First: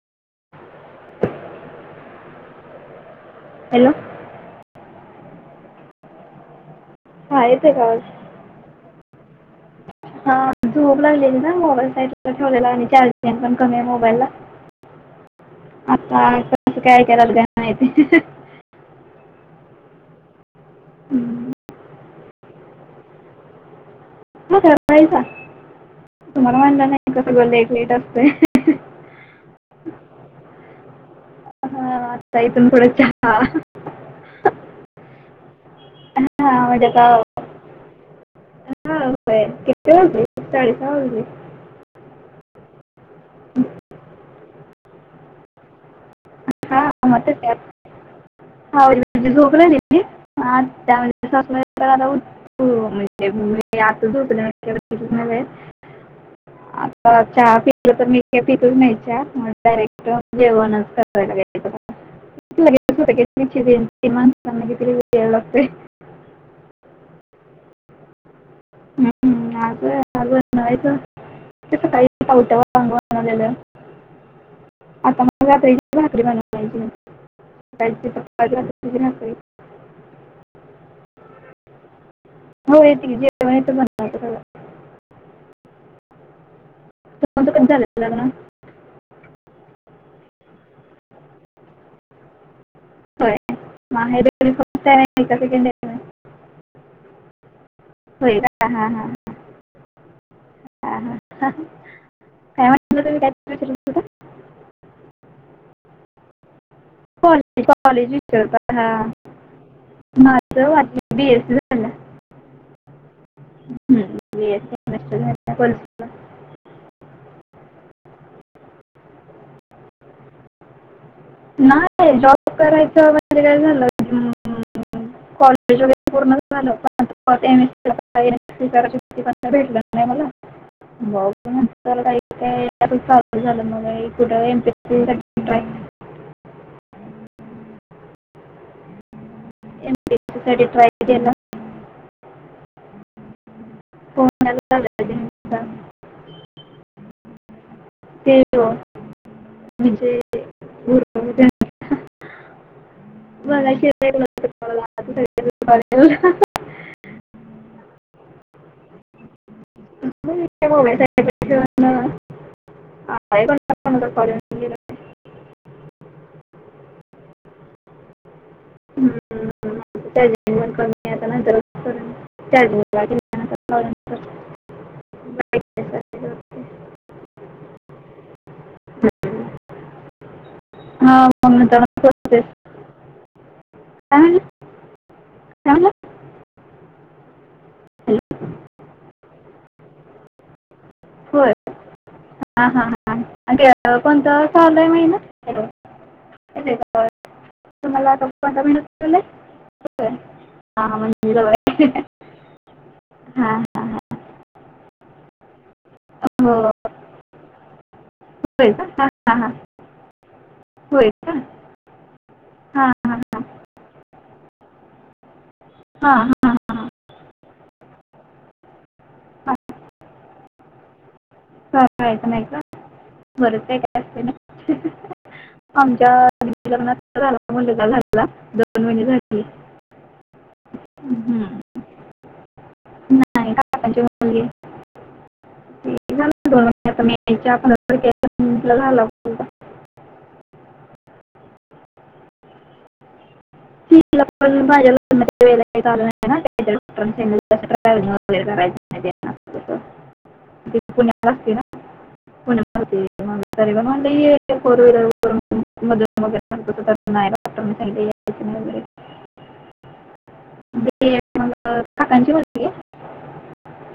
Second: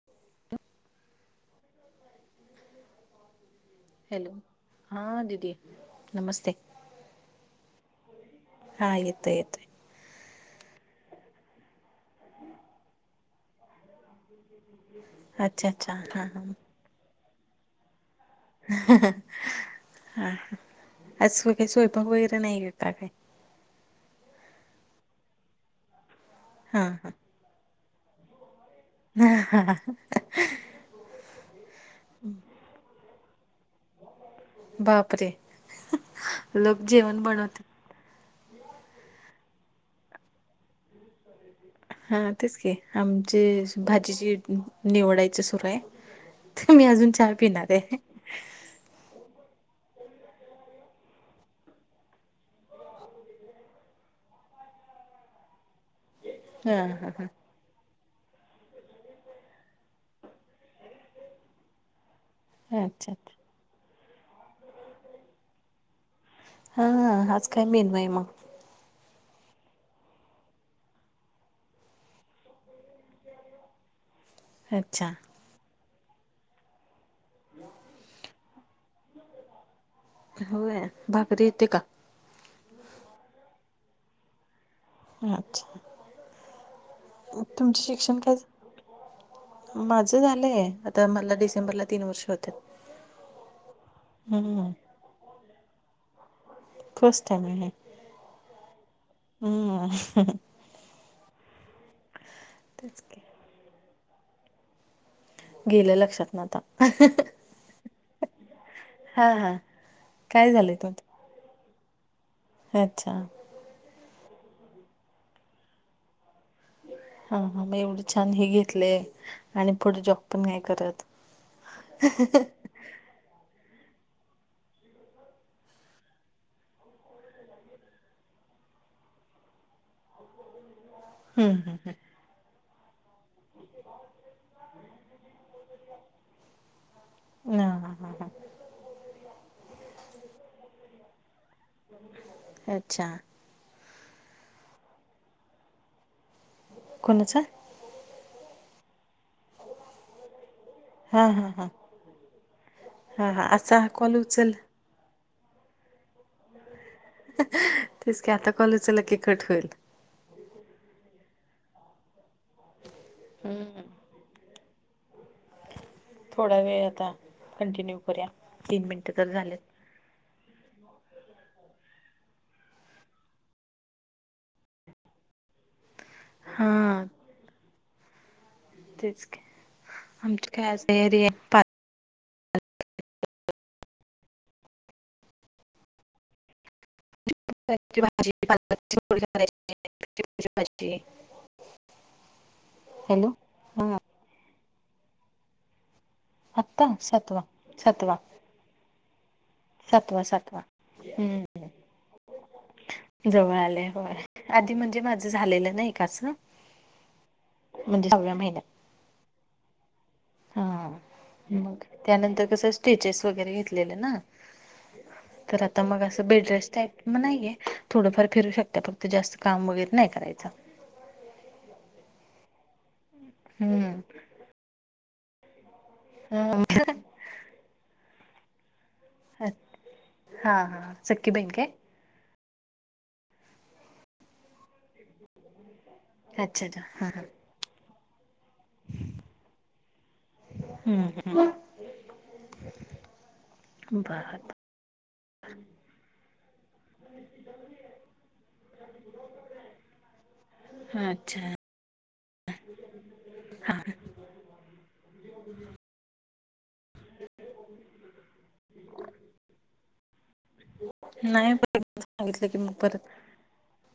[inaudible] Hello. Hello हां दीदी नमस्ते. हा येतेय का आवाज? हा येतोय येतोय. हा झोप लागलेली ना मोबाईल साईडला ठेवलेला आणि चार्जिंग पण कमी आहे मोबाईलला. [inaudible] अच्छा हा आतां हा कसं काय कराल काय माहिती? हम्म. हा आज सोयी काही स्वयंपाक वगैरे नाही का का काय? म [unintelligible] तुम्हाला हा म्हटलं हा नाही सगळं का लेट लेट असतय. [unintelligible] हा आता इथून थोडं चहा. बापरे हां लोक जेवण बनवतं. हा होय किती वाजले साडे सहा वाजले. हा तेच की आमचे भाजीची निवडायचा सुरू आहे. तर हां मी हा अजून म चहा त्यात पिणार काय. आहे हा [unintelligible] झोप लागलेली आता म्हणजे सासूबाई आल्यावर उठ हो माहितीये [unintelligible] उठले. [unintelligible] [unintelligible] आता हा चहा पिलं तर मी ते पितच नाही चहा म डायरेक्ट जेवणच कर. हा अच्छा [unintelligible] हा हा आज काय मेनू आहे मग? हम्म. [unintelligible] [unintelligible] अच्छा आता मला [unintelligible] भाकरी बनवायची आहे, सकाळची चपाती. [unintelligible] होय भाकरी येते का? हो येते की. [unintelligible] सगळं अच्छा. तुमचं कधी तुमचे झालं शिक्षण लग्न काय झालं? माझं झालंय आता मला डिसेंबरला तीन वर्ष होत्यात. [unintelligible] फर्स्ट टाइम आहे. होय का हा हा हा. हम्म. [unintelligible] तेच म्हटलं तुम्ही की. काय विचारत होता गेलं लक्षात न आता. कॉलेज कॉलेज विचारता हा काय झालंय माझा तू बी एस सी झालं. अच्छा. हम्म बी एस सी सेमिस्टर झाल्या. [unintelligible] हा म एवढं छान हे घेतलेय आणि पुढे जॉब पण नाय करत. नाय जॉब करायचा म म्हणजे काय झालं हम्म हम्म कॉलेज वगैरे झालं. [unintelligible] [unintelligible] मग हम्म हम्म हम्म. नंतर काही [unintelligible] मग कुठं एम पी एस साठी [inaudible] ट्राय ना हा हा हा. कधी ट्राय केलं? अच्छा. [unintelligible] कोणाचा ते यो हा गुरु हा हा. त्यांचा हा हा बघा असा शिवाय कॉल कुणाचं उचल. कळलं आता [unintelligible] तेच की आता कॉल उचलला कि कट होईल. [unintelligible] ठेवून आहे हम्म. [unintelligible] थोडा वेळ आता कंटिन्यू करूया तीन मिनटं तर हम्म, झालेत. पण कमी आहे आता नंतर [unintelligible] करून वगैरे करते. हा. तेच की आमच काय असं हा एरिया पा म्हणून त्याला प्रोसेस काय म्हणलं काय म्हणलं हॅलो [unintelligible] हा हा हा. हा कोणता चालू आहे महिना? हॅलो येतोय आत्ता का आवाज? सातवा तुम्हाला सातवा. आता कोणता महिना चालू आहे? होय सातवा सातवा हां हां म्हणजे जवळ हम्म. आहे हां जवळ हां आलेय होय हां आधी म्हणजे माझं झालेलं नाही का असं हो म्हणे सहाव्या महि होय का हा. हा का मग त्यानंतर कसं हां हां स्टिचेस हां वगैरे घेतलेले ना. तर आ ता मग हां हां असं हां बेडरेस्ट हां टाईप म नाहीये थोडंफार फिरू शकता फक्त जास्त हां काम वगैरे नाही करायचा. खायचं नाही का? बरंच काही काय हम्म. असते ना आमच्या अ, लग्ना झा मु [unintelligible] झालेला दोन महिने झाले. हा हा सख्खी बहिण काय? नाही काकांची मुलगी अच्छा अच्छा हा [unintelligible] घालाव हम्म हंम तिला बाद पण माझ्या लग्नाच्या वेळेला काही चालू नाही ना [unintelligible] [inaudible] ति पुण्याला अच्छा असती ना? पुण्याला [unintelligible] फोर व्हीलर मधून [unintelligible] [unintelligible] ते मग नाही एक काकांची सांगितलं की मुलगी मग परत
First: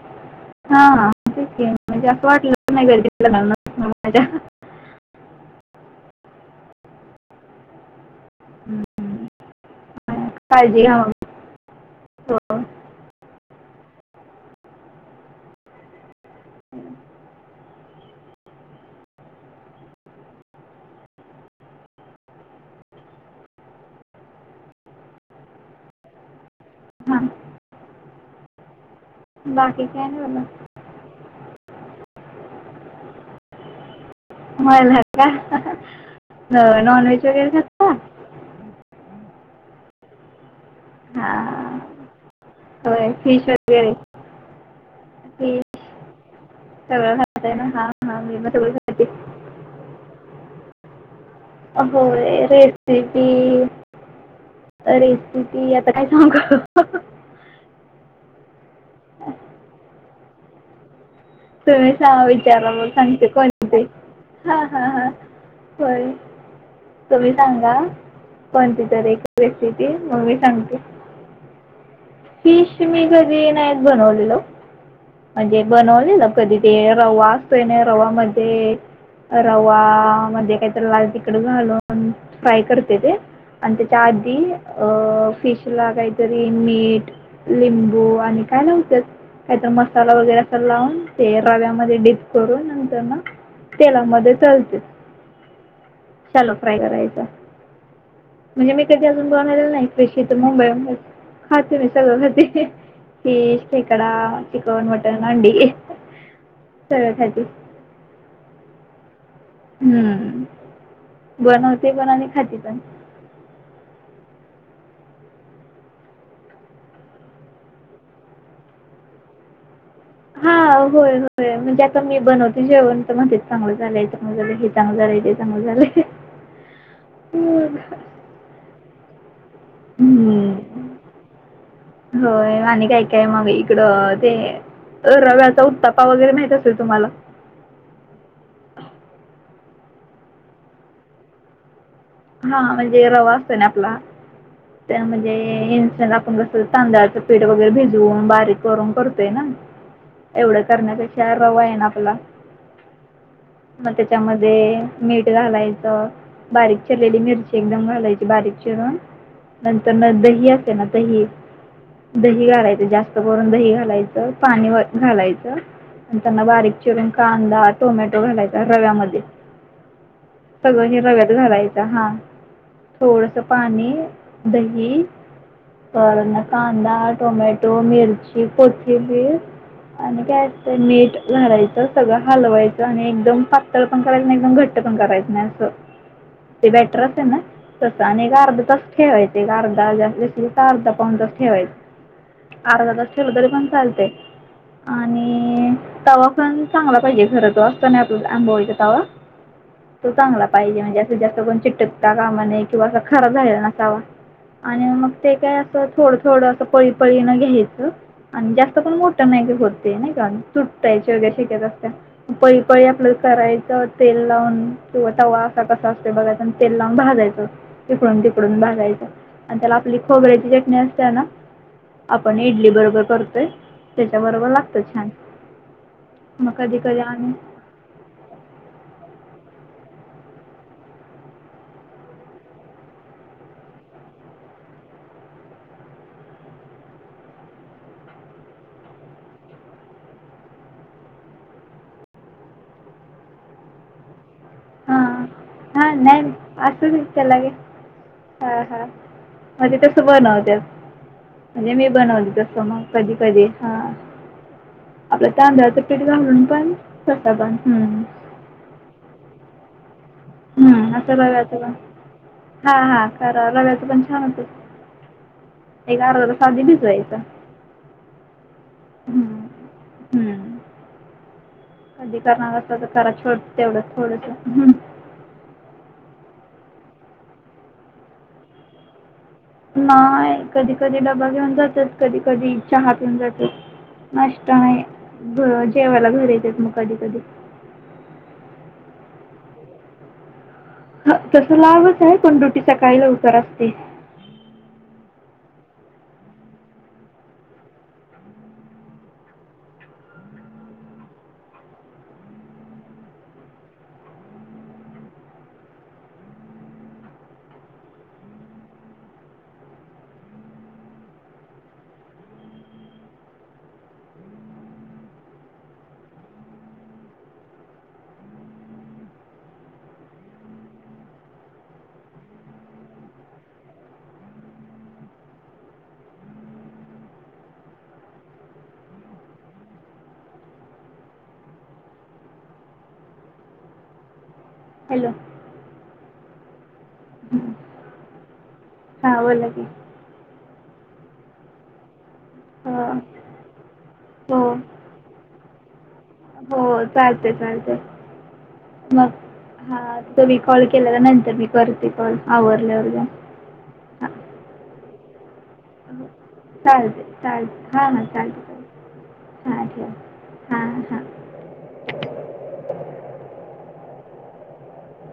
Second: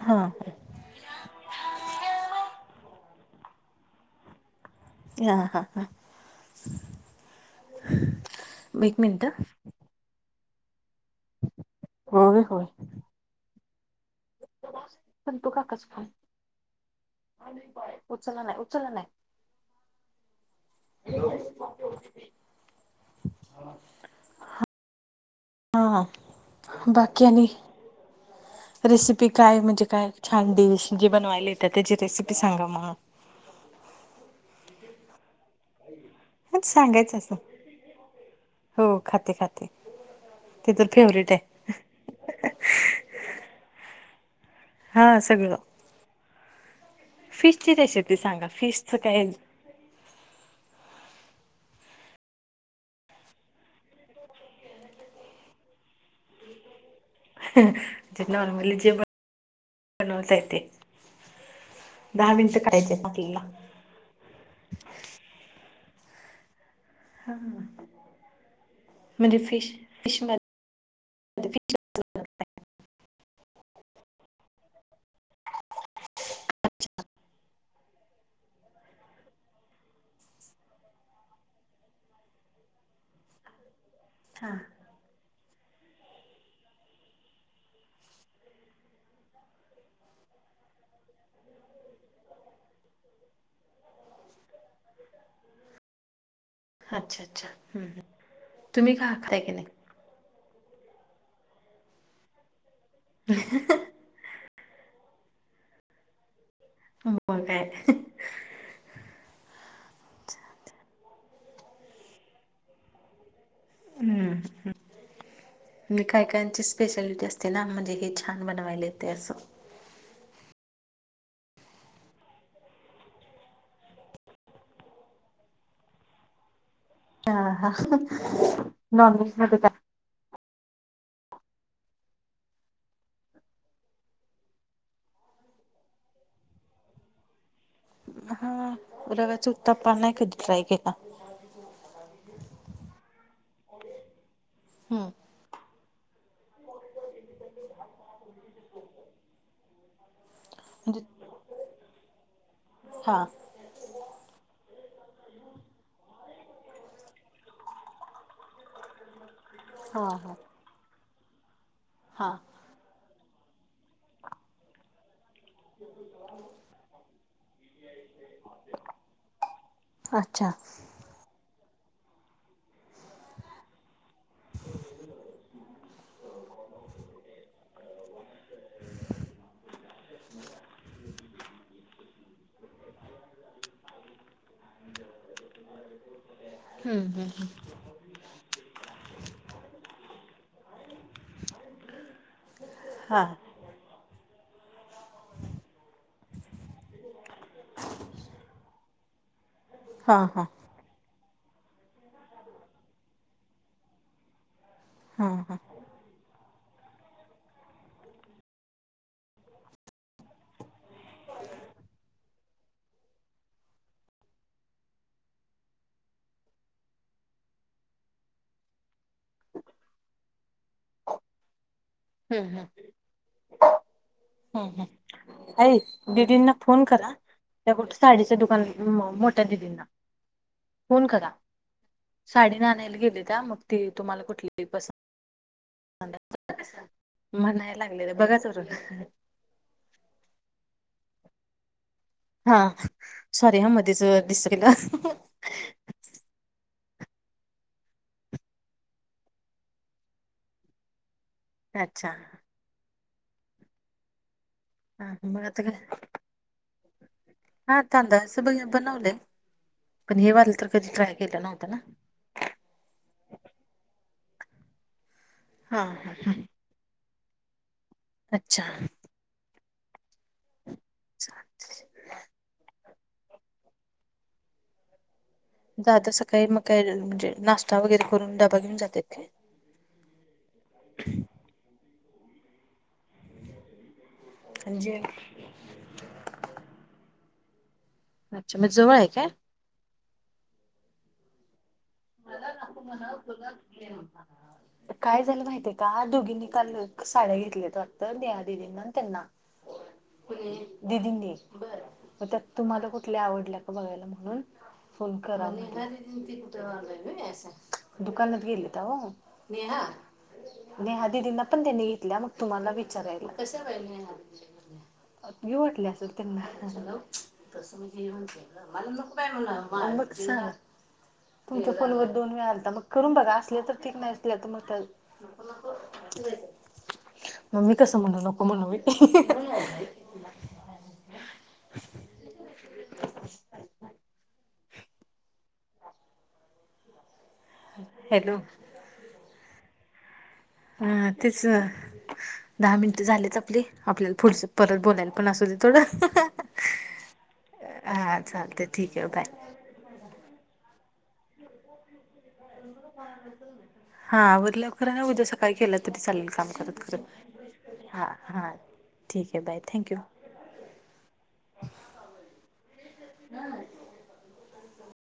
हा. हा हा तेच की म्हणजे असं कधी वाटलंच नाही कधी [unintelligible] नाही मग माझ्या हा हा हा. हम्म. एक मिनट पण काळजी घ्या मग हो. हो. संतू काकाचा फोन उचला नाही उचला नाही. [unintelligible] हा हा बाकी हां आणि रेसिप ती काय म्हणजे बाकी काय नाही छान बाबा डिश जी बनवायला येते त्याची रेसिपी सांगा मग. मला का हो नॉन सांगायचं व्हेज असं वगैरे [unintelligible] तो हो खाते खाते ते तर हा फेवरेट आहे होय फिश वगैरे हा सगळं फिश सगळं खाताय ना फिशची हां रेसिपी हां मी सांगा पण सगळं फिशच खाते काय [inaudible] आ होय रेसिपी रेसिपी आता काय सांगू? नॉर्मली जे बनवता ते तुम्हीच नावं विचारा मग आहेत सांगते आपल्याला कोण हा हा हा होय. तुम्ही सांगा कोणती तर एक म्हणजे फिश रेसिपी फिश मग मी मध्ये सांगते. फिश फिश मी कधी नाहीच बनवलेलो. म्हणजे बनवले ना कधी ते रवा असतोय ना रवा मध्ये रवा मध्ये काहीतरी लाल तिखट घालून फ्राय करते ते आणि त्याच्या आधी हा अ फिश ला काहीतरी मीठ, लिंबू आणि काय नव्हत काहीतरी मसाला वगैरे असं लावून ते रव्यामध्ये डीप करून नंतर मग तेलामध्ये तळते [inaudible] शालो फ्राय करायचा अच्छा अच्छा. म्हणजे मी तुम्ही कधी का अजून खाताय की बनलेला नाही. [unintelligible] मुंबई वरूनच [unintelligible] माहितीये फिश, खेकडा, चिकन, मटण, अंडी. सगळं [unintelligible] खाते. कायतर हम बनवते पण आणि खाती पण हम्म मी काय कांची स्पेशालिटी असते ना म्हणजे हे छान बनवायला येते असं हा व्हय व्हय म्हंजे आता मी बनवते जेवण तर म्हण ते चांगलं झालंय चांगलं झालंय हे चांगलं झालंय ते चांगलं झालंय हा हा मग. नॉनव्हेज नको त्याला हम्म... होय आणि काय काय मग इकडं ते अ रव्याचा उत्तापा वगैरे माहित असेल तुम्हाला? हा रव्याचा उत्तपा नाही कधी ट्राय केला. [inaudible] हा म्हणजे रवा असतो ना आपला हा त्या हम्म म्हणजे इनसा ला आपण कस तांदळाचं पिठ वगैरे भिजू बारीक करून करतो येणा एवढं म्हणजे करण्यापेक्षा रवा आहे ना आपला हा मग त्याच्यामध्ये मीठ घालायचं बारीक... चिरलेली मिरची एकदम घालायची बारीक चिरून नंतर हा न हा दही असते ना दही... हा दही घालायचं जास्त करून दही घालायचं पाणी व घालायचं. नंतर न बारीक चिरून कांदा, टोमॅटो घालायचा रव्यामध्ये अच्छा सगळं हे रव्यात घालायचा हा थोडस पाणी दही वर्ण कांदा, टोमॅटो, मिरची, कोथिंबिर आणि काय त मीठ घालायच सगळं हलवायचं आणि एकदम पात.. नितळ पन करायचे नाही एकदम घट्ट पन करायचे नाही असं ते हम्म बॅटर चे ना हम्म तस आणि एक अर्धा तासच ठेवायचे एक अर्धा जास्त तर अर्धा पावुन तासच ठेवायच अर्धा तास हा ठेवल तरी पन चालतंय आणि तवा पण चांगला पाहिजे खर तो असतो ना आपला अंबोळी चा तवा तो हा हा चांगला पाहिजे म्हणजे असं जास्त कोण चिटकता कामा नये किंवा असा खराब झालेला नसावा आणि मग हा ते काय हा असं थोडं थोडं असं पळी पळीनं घ्यायचं आणि जास्त पण मोठं नाही होत ते नाही का तुटायचे वगैरे शक्यता असते. पळी पळी आपल करायचं तेल लावून किंवा तवा असा क तस ते बगायच अन् तेल लावून भाजयचं इकडून तिकडून भाजायचं आणि त्याला आपली खोबऱ्याची चटणी असते ए ना आपण हम्म हम्म इडली बरोबर करतोय. त्याच्या बरोबर लागतय छान. ऐ मग दिदींना कधी फोन कधी करा आम्ही त्या कुठ साडीच्या दुकान म मोठ्या दिदींना फोन करा साडी आनायला गेले का मग ते तुम्हाला कुठली बी पसंत [inaudible] म्हणा लागलेलं बघाच वर हा सॉरी हा मध्येच डिस्ट केलस हा नाही असू दे त्याला काय हा हा म्हणजे तसं बनवत्यात म्हणजे मी अच्छा बनवली तस मग कधी कधी हा ह आपलं मग आता तांदळाचं काय पीठ घालुन पण तसं पण हम बने बनवले त हम् असं रव्याचं नव्हतं पण.. ना हा हा करा रव्याचं पण छान होत ये हा एक हा अर्धा तास आधी भिजवायचं अच्छा हम्म. हम्म. चालतंय कधी करणार असं तर खरा छोड तेवढंच थोडंस जातो सकाळी मग काय म्हणजे नाश्ता वगैरे करून डबा घेऊन जातेत. नाय कधी कधी डबा घेऊन जातत्यात कधी कधी चहा पीऊन जातात. नाष्टा म्हणजे नाही जेवायला घरा येतेत मग कधी कधी. अच्छा मग जवळ आहे काय? ह तस लांबच आहे पण दूटी सकाळी लवकर असते. [unintelligible] काय झालं माहितीये का दोघींनी काल साड्या घेतल्यात वाटत देया दिदींना त्यांना दिदींनी त्यात तुम्हाला कुठली आवडल्या का बघायला म्हणून फोन करा. दुकानात गेलेत हो नेहा दिदींना पण त्यांनी घेतल्या मग तुम्हाला विचारायला घेऊ वाटले असेल त्यांना. मग सांग तुमच्या फोनवर दोन वेळा आलता मग करून बघा असले तर ठीक नाही नसल्या तर मग त्या मग मी कसं म्हणू नको म्हणु होय. हॅलो. हॅलो. हा बोला की. हा तेच. दहा मिनिट हो झालेत आपले आपल्याला पुढ हो परत बोलायला पण असू दे थोडं. हो चालतय चालतय हा चालते ठीक आहे मग. बाय हा तुम्ही कॉल केला नंतर तर मी करते कॉल. आवरल्यावर जाऊन हां हा आवरल्यावर करा नाहीतर उद्या सका काय केलं तरी हो चालेल काम करत चालते चालते करत हां हां हा चालते हा. ठीक आहे बाय थँक्यू. हा हा.